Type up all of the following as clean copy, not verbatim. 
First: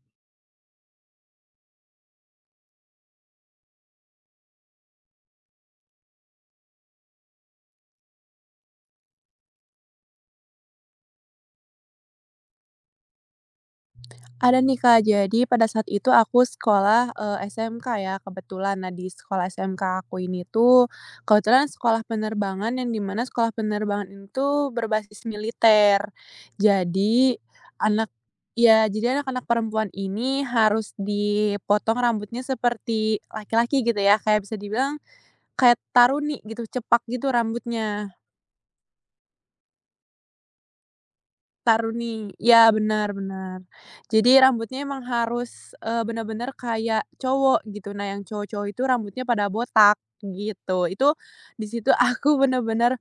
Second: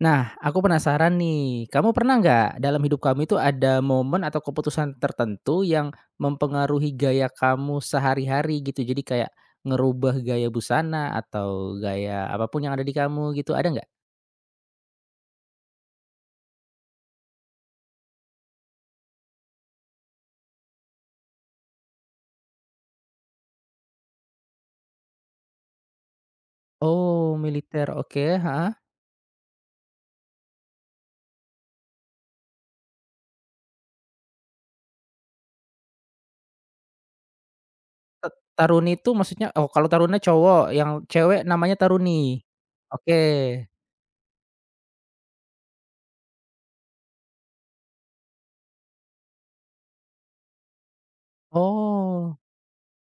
Nah, aku penasaran nih, kamu pernah nggak dalam hidup kamu itu ada momen atau keputusan tertentu yang mempengaruhi gaya kamu sehari-hari gitu? Jadi kayak ngerubah gaya busana atau gaya apapun yang ada di kamu gitu, ada nggak? Ada nih, Kak. Jadi pada saat itu aku sekolah, SMK ya kebetulan. Nah, di sekolah SMK aku ini tuh, kebetulan sekolah penerbangan yang dimana sekolah penerbangan itu berbasis militer. Oh, Jadi militer, anak oke, heeh. Anak-anak perempuan ini harus dipotong rambutnya seperti laki-laki gitu ya, kayak bisa dibilang kayak taruni gitu, cepak gitu rambutnya. T Taruni itu maksudnya, oh kalau taruna cowok, yang cewek namanya Taruni, taruni? ya, Oke. benar benar. Jadi rambutnya emang harus, bener-bener kayak cowok gitu. Nah, yang cowok-cowok itu rambutnya pada botak gitu. Itu di situ Oh, aku bener-bener,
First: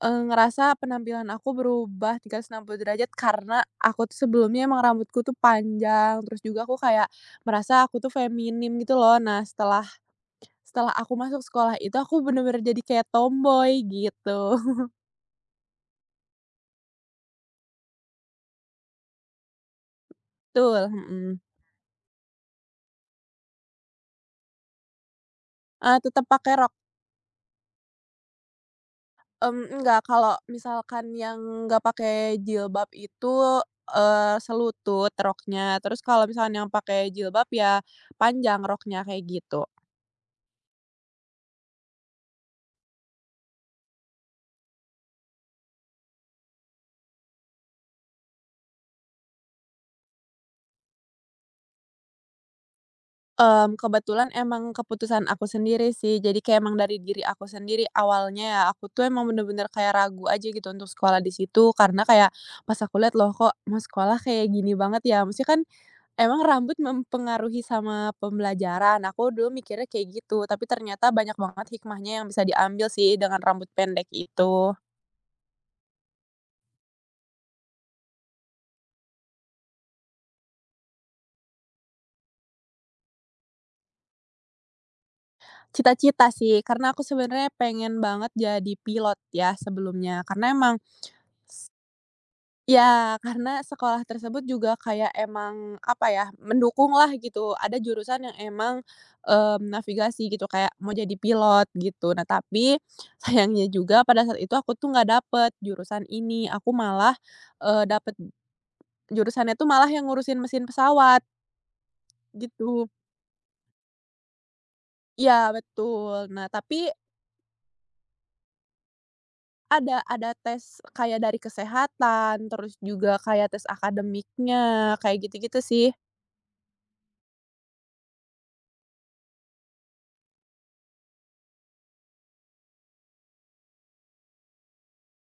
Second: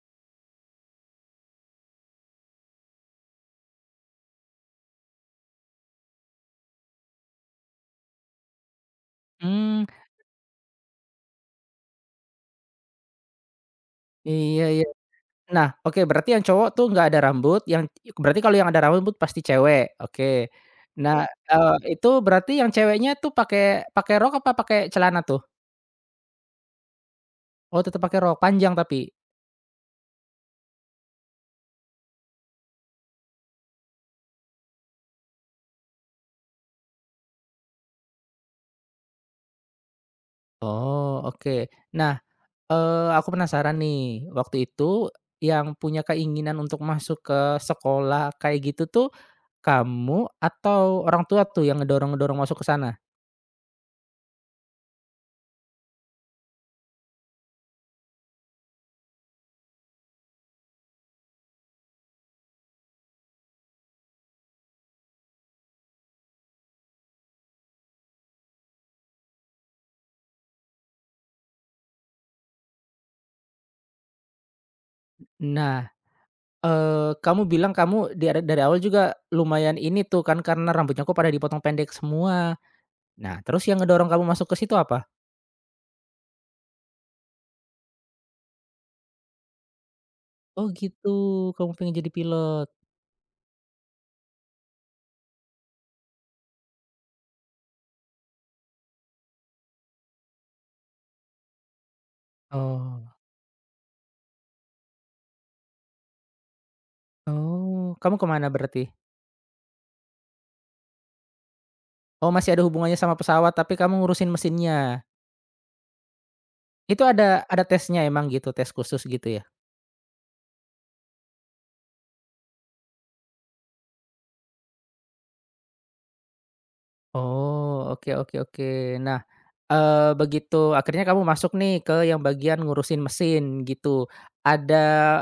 ngerasa penampilan aku berubah 360 derajat karena aku tuh sebelumnya emang rambutku tuh panjang, terus juga aku kayak merasa aku tuh feminim gitu loh. Nah, hmm, setelah setelah aku masuk sekolah itu aku bener-bener jadi kayak tomboy gitu. iya, iya. Nah, oke, berarti yang cowok tuh nggak ada rambut, yang berarti kalau yang ada rambut pasti cewek, oke. Betul, Nah, mhm. iya. Itu berarti yang ceweknya tuh pakai pakai rok apa pakai celana tuh? Tetep pakai rok. Oh, tetep pakai rok, panjang tapi? Enggak, kalau misalkan yang nggak pakai jilbab itu, selutut roknya, terus kalau misalkan yang pakai jilbab ya panjang roknya, kayak gitu. Oh, oke. Nah, aku penasaran nih, waktu itu yang punya keinginan untuk masuk ke sekolah kayak gitu tuh, kamu atau orang tua tuh yang ngedorong-ngedorong masuk ke sana? Kebetulan emang keputusan aku sendiri sih, jadi kayak emang dari diri aku sendiri. Awalnya ya aku tuh emang bener-bener kayak ragu aja gitu untuk sekolah di situ, karena kayak pas aku lihat, "Loh, kok mau sekolah kayak gini banget ya? Maksudnya kan emang rambut mempengaruhi sama pembelajaran?" Aku dulu mikirnya kayak gitu, tapi ternyata banyak banget hikmahnya yang bisa diambil sih dengan rambut pendek itu. Nah, kamu bilang kamu di are dari awal juga lumayan ini tuh kan karena rambutnya kok pada dipotong pendek semua. Nah, terus yang ngedorong kamu masuk ke situ apa? Cita-cita sih, karena aku sebenarnya pengen banget jadi pilot ya sebelumnya, karena Oh emang gitu, kamu pengen jadi pilot. ya, karena sekolah tersebut juga kayak emang, apa ya, mendukung lah gitu. Ada jurusan yang emang, navigasi gitu, kayak mau jadi pilot gitu. Nah, tapi Oh, sayangnya juga pada saat itu aku tuh nggak dapet jurusan ini. Aku malah, oh, kamu dapet ke mana berarti? jurusannya tuh malah yang ngurusin mesin pesawat, Oh, masih ada gitu. hubungannya sama pesawat tapi kamu ngurusin mesinnya. Iya, betul. Nah, tapi Itu ada tesnya emang gitu, tes khusus gitu ya? ada tes kayak dari kesehatan, terus juga kayak tes akademiknya, kayak gitu-gitu sih. Oh, oke, oke, oke. Nah, begitu akhirnya kamu masuk nih ke yang bagian ngurusin mesin gitu. Ada,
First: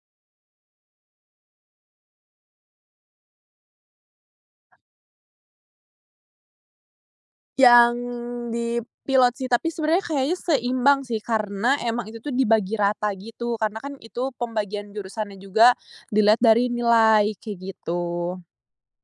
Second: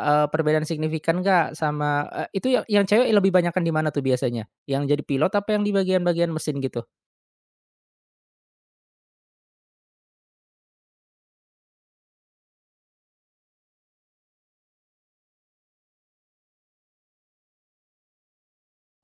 perbedaan signifikan nggak sama itu yang cewek lebih banyakan di mana tuh biasanya? Yang jadi pilot apa yang di bagian-bagian mesin gitu? Yang di Pilot sih, tapi sebenarnya kayaknya seimbang sih, karena emang itu tuh dibagi rata gitu, karena kan itu pembagian jurusannya juga dilihat dari nilai, kayak gitu.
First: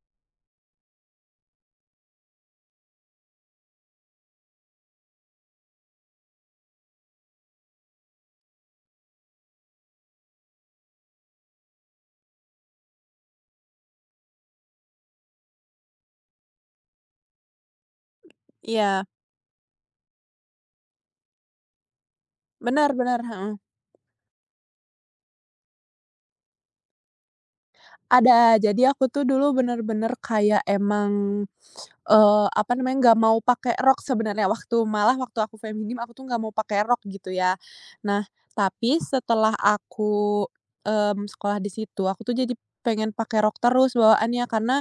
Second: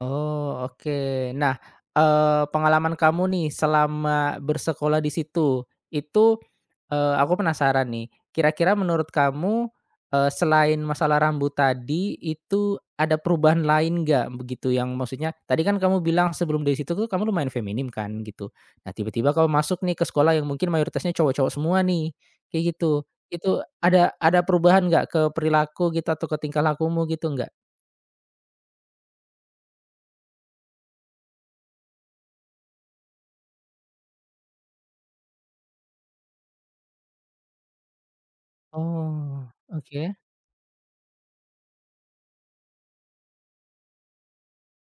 Oh, oke. Nah, pengalaman kamu nih selama bersekolah di situ, itu, aku penasaran nih, kira-kira menurut kamu, selain masalah rambut tadi, itu ada perubahan lain nggak begitu yang maksudnya tadi kan kamu bilang sebelum dari situ tuh kamu lumayan feminim kan gitu. Nah, Iya, tiba-tiba kamu masuk nih ke sekolah yang mungkin mayoritasnya cowok-cowok semua nih, kayak benar gitu. benar, heeh. Itu ada perubahan nggak ke perilaku gitu atau ke tingkah lakumu gitu nggak? Ada, jadi aku tuh dulu bener-bener kayak emang apa namanya, nggak mau pakai rok sebenarnya, waktu malah waktu aku feminim aku tuh nggak mau pakai rok gitu ya. Nah, tapi Oh, setelah oke, aku, sekolah di situ aku tuh jadi pengen pakai rok terus bawaannya, karena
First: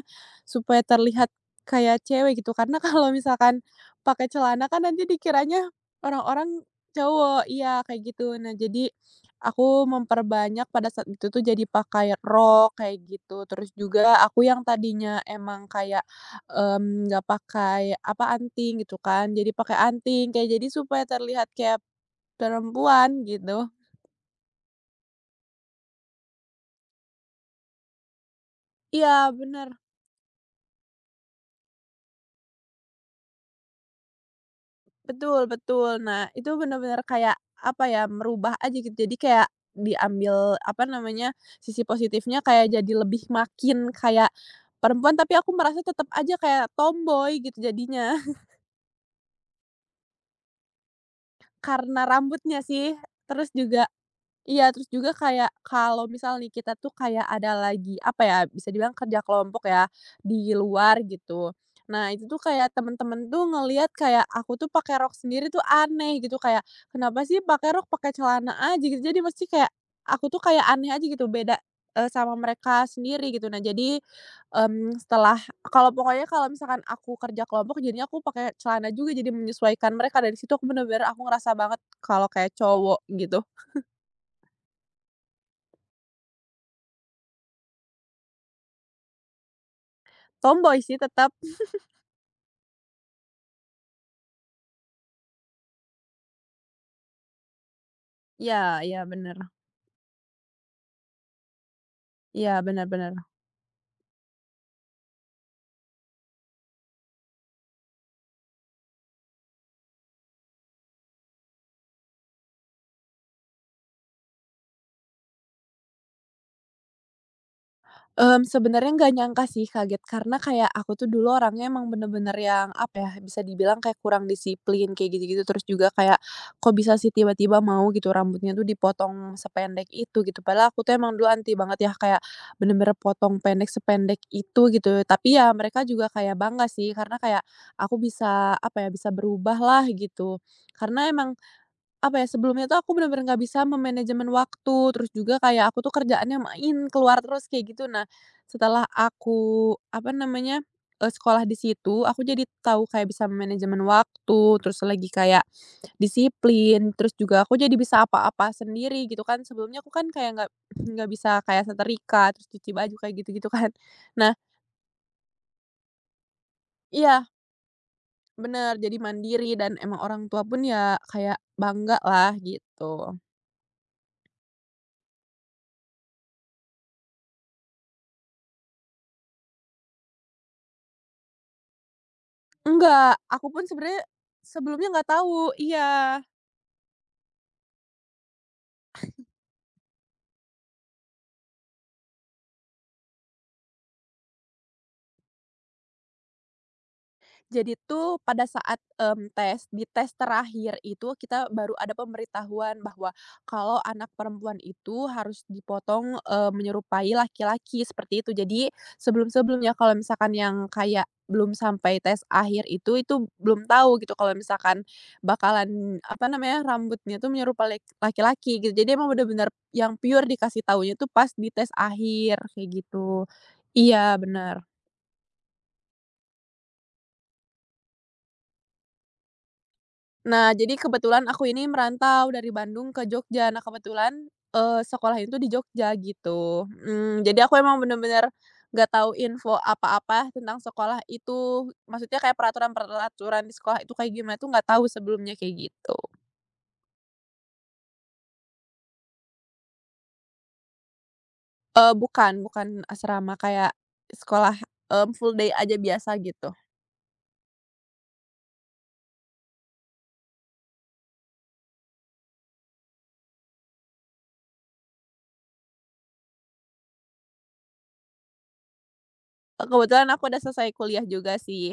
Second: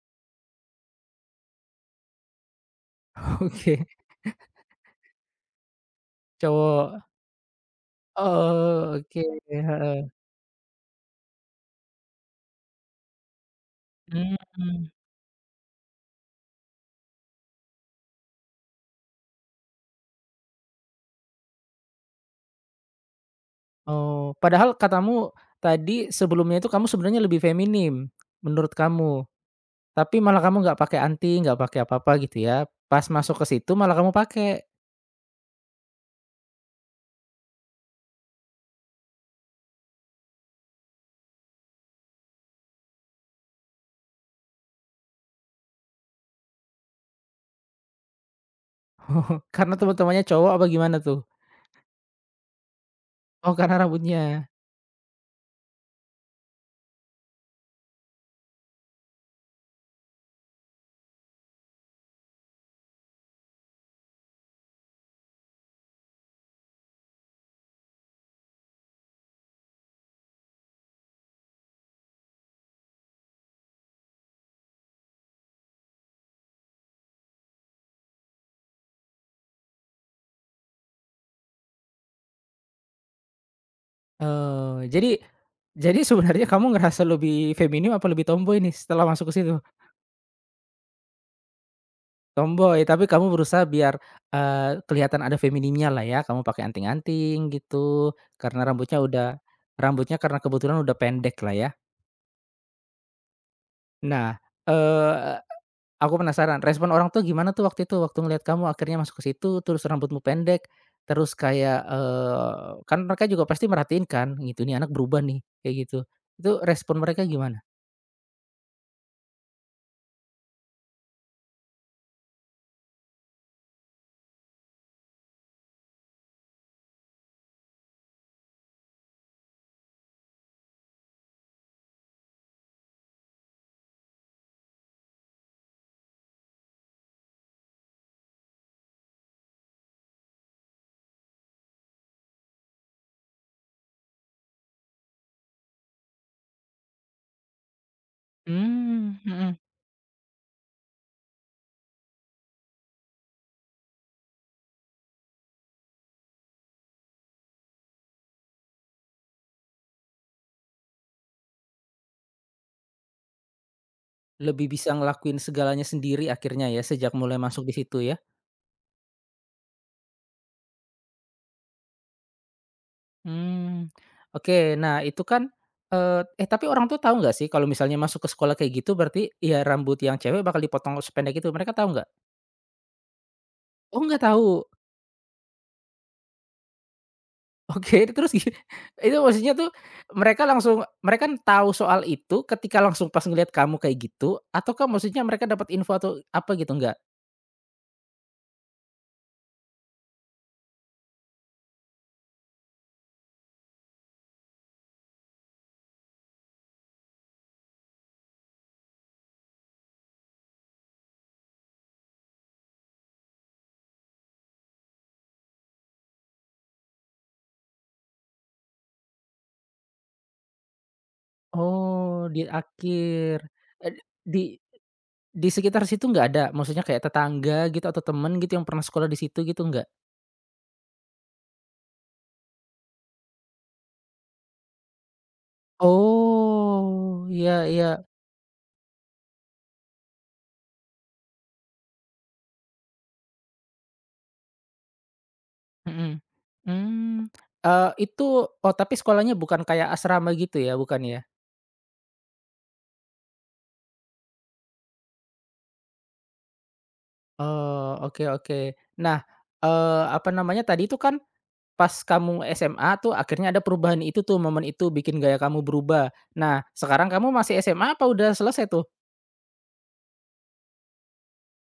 supaya terlihat kayak cewek gitu, karena kalau misalkan oke. pakai celana kan nanti dikiranya orang-orang Cowok. cowok, iya, kayak gitu. Nah, jadi Oh, oke, aku heeh, memperbanyak pada saat itu tuh jadi pakai rok kayak gitu, terus juga aku yang mhm. tadinya emang kayak nggak pakai, apa, anting gitu kan, jadi pakai anting, kayak jadi supaya terlihat kayak perempuan gitu. Oh, padahal katamu tadi sebelumnya itu kamu sebenarnya lebih feminim, menurut kamu, Iya, bener, tapi malah kamu nggak pakai nggak pakai apa-apa gitu ya, pas masuk ke situ malah kamu pakai, betul betul. Nah, itu bener-bener kayak, apa ya, merubah aja gitu, jadi kayak diambil, apa namanya, sisi positifnya kayak jadi lebih makin kayak perempuan, tapi aku merasa tetap aja kayak tomboy gitu jadinya. karena teman-temannya cowok apa gimana tuh? Karena rambutnya sih, terus Oh, karena juga rambutnya, iya, terus juga kayak kalau misal nih kita tuh kayak ada lagi, apa ya, bisa dibilang kerja kelompok ya, di luar gitu. Nah, itu tuh kayak temen-temen tuh ngelihat kayak aku tuh pakai rok sendiri tuh aneh gitu, kayak, "Kenapa sih pakai rok, pakai celana aja?" gitu. Jadi mesti kayak aku tuh kayak aneh aja gitu, beda, sama mereka sendiri gitu. Nah, jadi, setelah kalau pokoknya kalau misalkan aku kerja kelompok jadinya aku pakai celana juga, jadi menyesuaikan mereka. Dari situ aku bener-bener aku ngerasa banget kalau kayak cowok gitu. oh, jadi sebenarnya kamu ngerasa lebih feminim apa lebih tomboy nih setelah masuk ke situ? Tomboy sih tetap. Tomboy, tapi kamu berusaha biar, kelihatan ada femininnya lah ya, kamu pakai anting-anting gitu, Iya karena iya bener. rambutnya karena kebetulan udah pendek lah ya. Iya bener bener. Nah, eee, aku penasaran respon orang tuh gimana tuh waktu itu, waktu ngelihat kamu akhirnya masuk ke situ, terus rambutmu pendek, terus kayak, kan mereka juga pasti merhatiin kan gitu, "Ini anak berubah nih," kayak gitu. Itu respon mereka gimana? Sebenarnya nggak nyangka sih, kaget, karena kayak aku tuh dulu orangnya emang bener-bener yang apa ya, bisa dibilang kayak kurang disiplin kayak gitu-gitu, terus juga kayak kok bisa sih tiba-tiba mau gitu rambutnya tuh dipotong sependek itu gitu, padahal aku tuh emang dulu anti banget ya kayak bener-bener potong pendek sependek itu gitu, tapi ya mereka juga kayak bangga sih karena kayak aku bisa apa ya, bisa berubahlah gitu. Karena emang apa ya, sebelumnya tuh aku bener-bener nggak bisa memanajemen waktu, terus juga kayak aku tuh kerjaannya main keluar terus kayak gitu. Nah, setelah Mmm, mhm. aku, apa namanya, sekolah di situ, aku jadi tahu kayak bisa manajemen waktu, terus lagi kayak disiplin, terus juga aku jadi bisa apa-apa sendiri gitu kan. Sebelumnya aku kan kayak nggak bisa kayak setrika, terus cuci baju kayak gitu-gitu kan. Nah, Lebih bisa ngelakuin segalanya sendiri akhirnya ya, sejak iya, mulai masuk di situ ya? bener, jadi mandiri dan emang orang tua pun ya kayak bangga lah gitu. Hmm. Oke. Nah, itu kan, tapi orang tuh tahu nggak sih kalau misalnya masuk ke sekolah kayak gitu berarti ya rambut yang cewek bakal dipotong sependek itu, mereka tahu nggak? Enggak, aku pun Oh, sebenarnya nggak tahu. sebelumnya nggak tahu, iya. Oke, terus gi itu maksudnya tuh mereka tahu soal itu ketika langsung pas ngelihat kamu kayak gitu ataukah maksudnya mereka dapat info atau apa gitu, nggak? Jadi tuh pada saat, tes, di tes terakhir itu kita baru ada pemberitahuan bahwa kalau anak perempuan itu harus dipotong, menyerupai laki-laki, seperti itu. Jadi sebelum-sebelumnya kalau misalkan yang kayak belum sampai tes akhir itu belum tahu gitu kalau misalkan bakalan, apa namanya, rambutnya tuh menyerupai lek laki-laki gitu. Jadi emang benar-benar yang pure dikasih taunya tuh pas di tes Oh, akhir, di kayak gitu. akhir, eee, Iya, di benar. di sekitar situ nggak ada? Maksudnya kayak tetangga gitu atau temen gitu yang pernah sekolah di situ gitu, nggak? Nah, jadi kebetulan aku ini merantau dari Bandung ke Jogja. Nah, kebetulan, sekolahnya itu di Jogja gitu, mhm, Oh, jadi iya, aku emang iya. bener-bener nggak tahu info apa-apa tentang sekolah itu. Maksudnya kayak peraturan-peraturan di sekolah itu kayak gimana tuh nggak tahu sebelumnya kayak gitu. Mhm, mmm, eee, itu oh, tapi sekolahnya bukan kayak asrama gitu ya, bukan ya? Eh, bukan bukan asrama, kayak sekolah, full day aja biasa gitu. Oh, oke, oke. Nah, apa namanya tadi itu kan pas kamu SMA tuh akhirnya ada perubahan itu tuh, momen itu bikin gaya kamu berubah. Nah, sekarang kamu masih SMA apa udah selesai tuh? Kebetulan aku udah selesai kuliah juga sih.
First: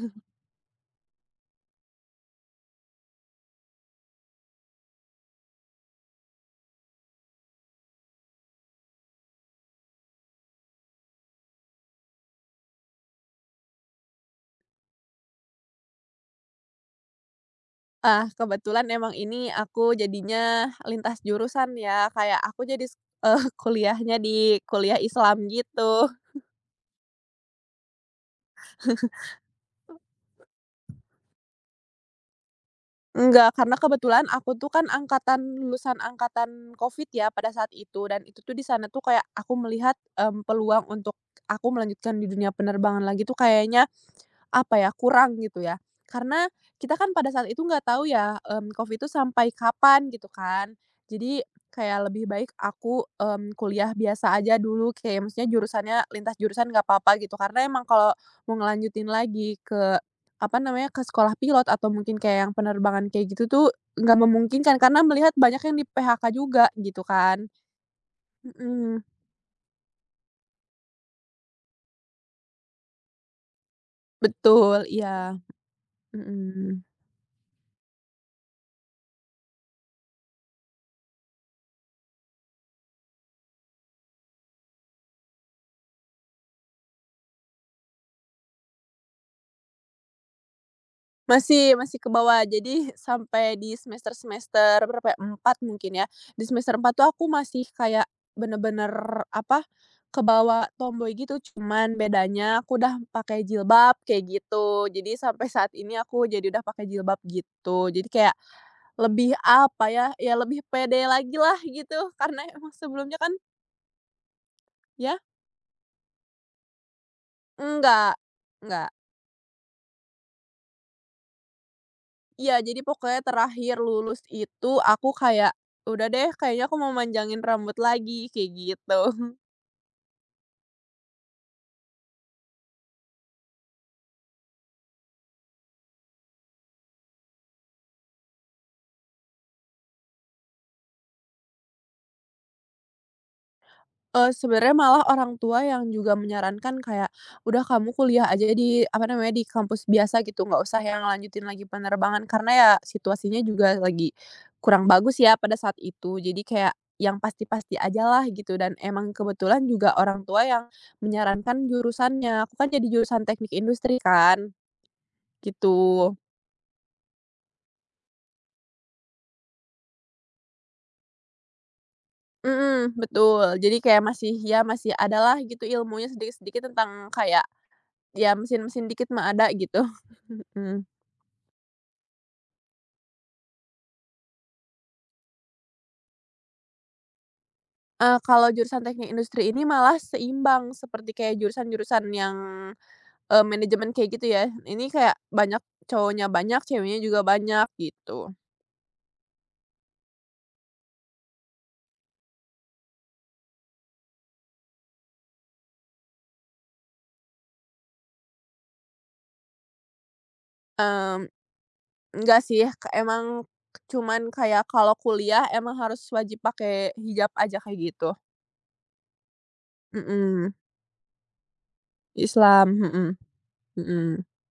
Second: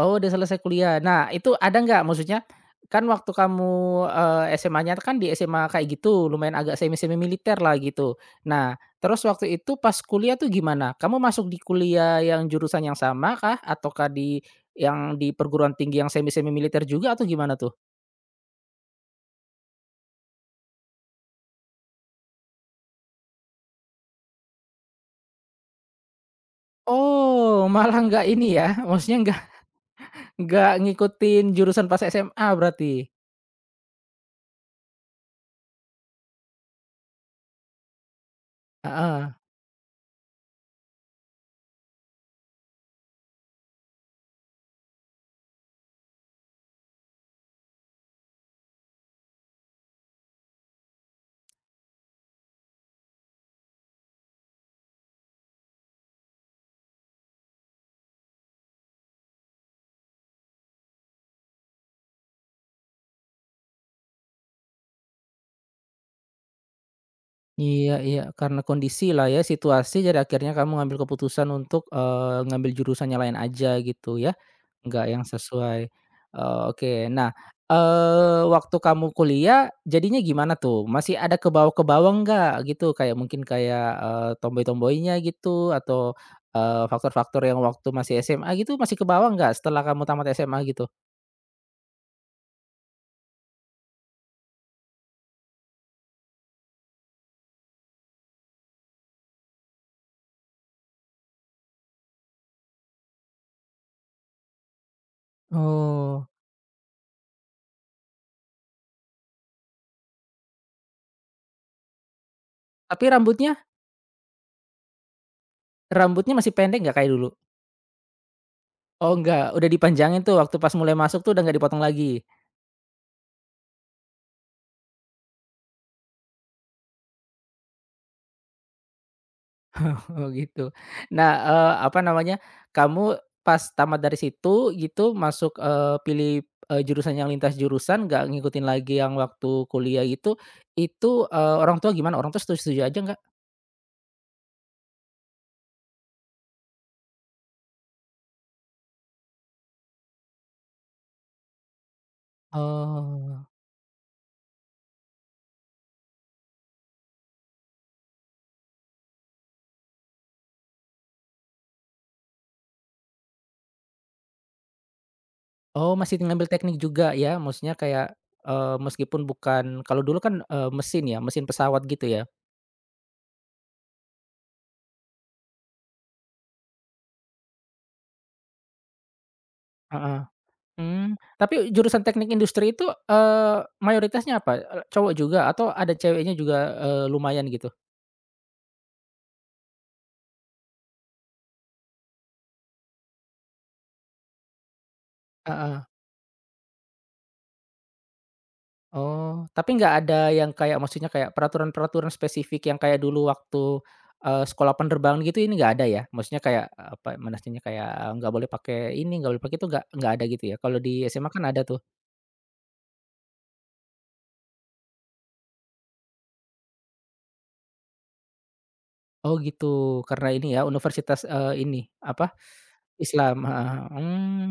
Oh, udah selesai kuliah. Nah, itu ada nggak maksudnya, kan waktu kamu, SMA-nya kan di SMA kayak gitu, lumayan agak semi-semi militer lah gitu. Nah, terus waktu itu pas kuliah tuh gimana? Kamu masuk di kuliah yang jurusan yang sama kah? Ataukah yang di perguruan tinggi yang semi-semi militer juga atau gimana tuh? Ah, kebetulan emang ini aku jadinya lintas jurusan ya, kayak aku jadi kuliahnya di kuliah Islam gitu. Oh, malah nggak ini ya, maksudnya nggak ngikutin jurusan pas SMA berarti? Enggak, karena kebetulan aku tuh kan angkatan lulusan angkatan Covid ya pada saat itu, dan itu tuh di sana tuh kayak Heeh. aku melihat, peluang untuk aku melanjutkan di dunia penerbangan lagi tuh kayaknya apa ya, kurang gitu ya. Karena kita kan pada saat itu nggak tahu ya, Covid itu sampai kapan gitu kan. Jadi kayak lebih baik aku, kuliah biasa aja dulu kayak maksudnya jurusannya lintas jurusan nggak apa-apa gitu. Karena emang kalau mau ngelanjutin lagi ke, apa namanya, ke sekolah pilot atau mungkin kayak yang penerbangan kayak gitu tuh nggak memungkinkan karena melihat banyak yang di-PHK juga gitu kan. Iya, iya, karena Mhm, kondisi lah ya, situasi, jadi akhirnya kamu ngambil keputusan untuk, ngambil jurusan yang lain aja gitu ya, betul, nggak yang iya, sesuai. Mhm. Oke. Nah, waktu kamu kuliah jadinya gimana tuh? Masih ada kebawa-kebawa nggak gitu? Kayak mungkin kayak, tomboy-tomboynya gitu atau, faktor-faktor yang waktu masih SMA gitu masih kebawa nggak setelah kamu tamat SMA gitu? Masih masih ke bawah. Jadi sampai di semester-semester berapa ya, 4 mungkin ya. Di semester 4 tuh aku masih kayak bener-bener apa, ke bawah tomboy gitu, cuman bedanya aku udah pakai jilbab kayak gitu. Jadi sampai saat ini aku Oh, jadi udah pakai jilbab gitu. Jadi kayak lebih apa ya, ya lebih pede lagi lah gitu, karena emang tapi sebelumnya kan rambutnya ya, rambutnya masih pendek nggak kayak dulu? enggak enggak. Oh, enggak, udah dipanjangin tuh waktu pas mulai masuk tuh udah nggak dipotong lagi. Iya, jadi pokoknya terakhir lulus itu aku kayak, "Udah deh, kayaknya aku mau manjangin rambut lagi," kayak gitu. Oh gitu. Nah, apa namanya, kamu pas tamat dari situ gitu masuk, pilih, jurusan yang lintas jurusan nggak ngikutin lagi yang waktu kuliah gitu, itu, orang tua gimana? Orang tua setuju-setuju aja nggak? Eh, sebenarnya malah orang tua yang juga menyarankan kayak, "Udah, kamu kuliah aja di apa namanya, di kampus biasa gitu, nggak usah yang lanjutin lagi penerbangan." Karena ya situasinya Oh, juga lagi kurang bagus ya pada saat itu. Jadi kayak yang pasti-pasti aja lah gitu dan emang kebetulan juga orang tua yang menyarankan jurusannya. Aku kan jadi jurusan teknik industri kan, oh, gitu. masih ngambil teknik juga ya? Maksudnya kayak, meskipun bukan kalau dulu kan, mesin ya, mesin pesawat gitu ya? Mhm, betul. Jadi kayak masih ya masih adalah gitu ilmunya sedikit-sedikit tentang kayak ya mesin-mesin dikit mah ada gitu. Heeh. Mhm. Mmm, tapi jurusan teknik industri itu, mayoritasnya apa? Cowok juga atau ada ceweknya juga, lumayan gitu? Kalau jurusan teknik industri ini malah seimbang seperti kayak jurusan-jurusan yang, manajemen kayak gitu ya. Ini kayak banyak Heeh, cowoknya banyak, ceweknya juga banyak gitu. oh, tapi nggak ada yang kayak maksudnya kayak peraturan-peraturan spesifik yang kayak dulu waktu, sekolah penerbangan gitu ini nggak ada ya? Maksudnya kayak, apa manasnya kayak nggak boleh pakai ini, nggak boleh pakai itu nggak ada gitu ya? Kalau di Mmm, SMA kan ada tuh. enggak sih ke emang cuman kayak kalau kuliah emang harus wajib pakai hijab aja kayak gitu. Oh gitu, karena ini Mhm, ya universitas, ini apa, Islam, mhm Islam, heeh, mhm. mmm.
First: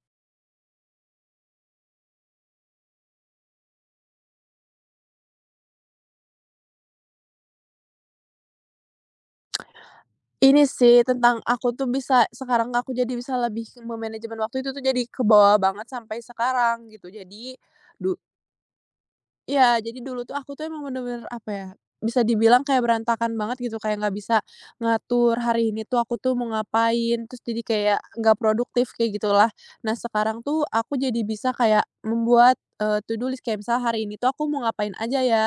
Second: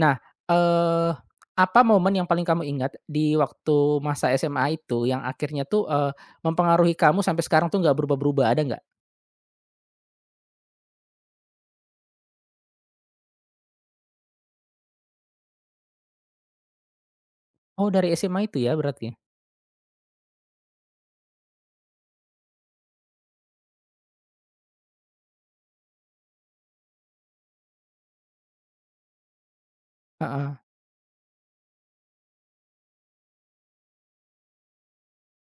Nah, eee, apa momen yang paling kamu ingat di waktu masa SMA itu yang akhirnya tuh, mempengaruhi kamu sampai sekarang tuh nggak berubah-berubah, ada nggak? Ini sih tentang aku tuh bisa sekarang aku jadi bisa lebih ke memanajemen waktu itu tuh jadi kebawa banget sampai sekarang gitu. Jadi Oh, dari du SMA itu ya berarti? iya, jadi dulu tuh aku tuh emang bener-bener, apa ya, bisa dibilang kayak berantakan banget gitu, kayak nggak bisa ngatur hari ini tuh aku tuh mau ngapain, terus jadi kayak nggak produktif, kayak gitulah. Nah, sekarang Heeh, tuh aku jadi bisa kayak membuat, to do list, kayak misal hari ini tuh aku mau ngapain aja ya,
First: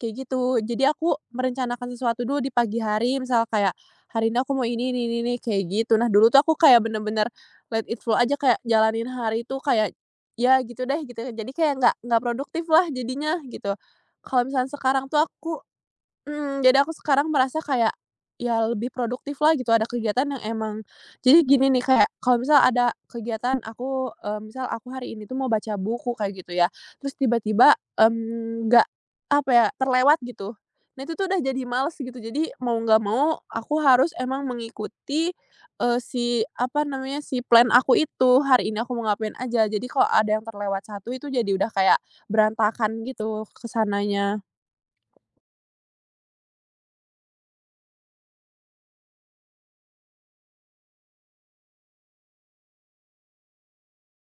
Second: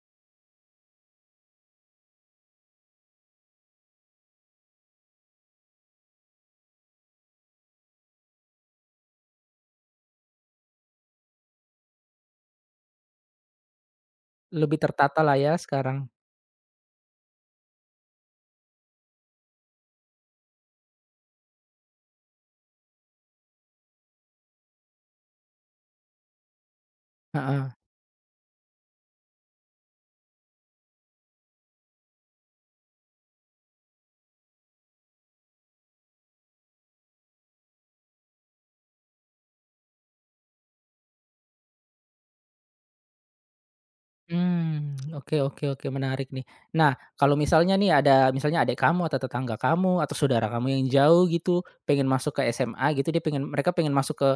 kayak gitu. Jadi aku merencanakan sesuatu dulu di pagi hari, misal kayak, "Hari ini aku mau ini," kayak gitu. Nah, dulu tuh aku kayak bener-bener let it flow aja, kayak jalanin hari tuh kayak ya gitu deh gitu, jadi kayak nggak produktif lah jadinya gitu. Kalau misalnya lebih sekarang tertata tuh lah ya aku sekarang? mhm, jadi aku sekarang merasa kayak, ya lebih produktif lah gitu, ada kegiatan yang emang jadi gini nih kayak kalau misal ada kegiatan aku, misal aku hari ini tuh mau baca buku kayak gitu ya, terus Heeh. tiba-tiba, nggak, apa ya, terlewat gitu. Nah, itu tuh udah jadi males gitu, jadi mau nggak mau aku harus emang mengikuti, si, apa namanya, si plan aku itu, hari ini aku mau ngapain aja. Jadi kalau ada yang terlewat satu itu jadi udah kayak berantakan gitu kesananya. Mmm, oke, oke, oke, menarik nih. Nah, kalau misalnya nih ada misalnya adik kamu atau tetangga kamu atau saudara kamu yang jauh gitu pengen masuk ke SMA gitu dia pengen mereka pengen masuk ke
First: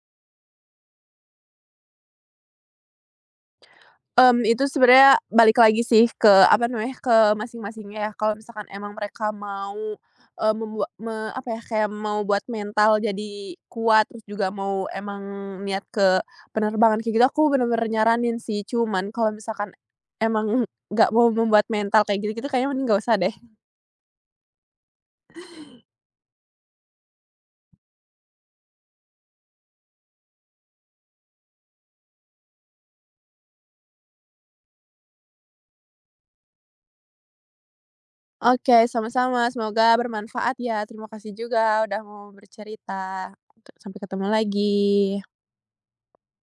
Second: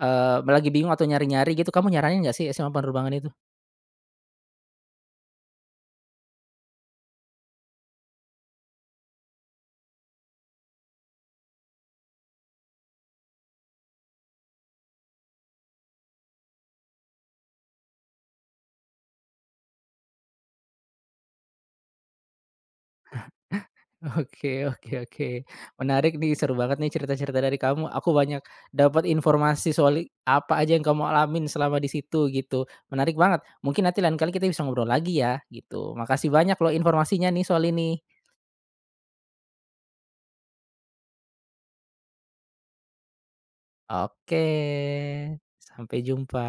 lagi bingung atau nyari-nyari gitu kamu nyaranin nggak sih SMA penerbangan itu? Itu sebenarnya balik lagi sih ke, apa namanya, ke masing-masingnya ya. Kalau misalkan emang mereka mau, membuat me apa ya, kayak mau buat mental jadi kuat, terus juga mau emang niat ke penerbangan kayak gitu, aku bener-bener nyaranin sih. Cuman kalau misalkan emang nggak mau membuat mental kayak gitu-gitu, kayaknya mending nggak usah deh. Oke, oke, oke. Menarik nih, seru banget nih cerita-cerita dari kamu. Aku banyak dapat informasi soal apa aja yang kamu alamin selama di situ, gitu. Menarik banget. Mungkin nanti lain kali kita bisa ngobrol lagi ya, gitu. Makasih banyak loh informasinya nih soal ini. Oke, sama-sama, semoga bermanfaat ya. Terima kasih juga udah mau bercerita. Sampai ketemu Oke, lagi. sampai jumpa.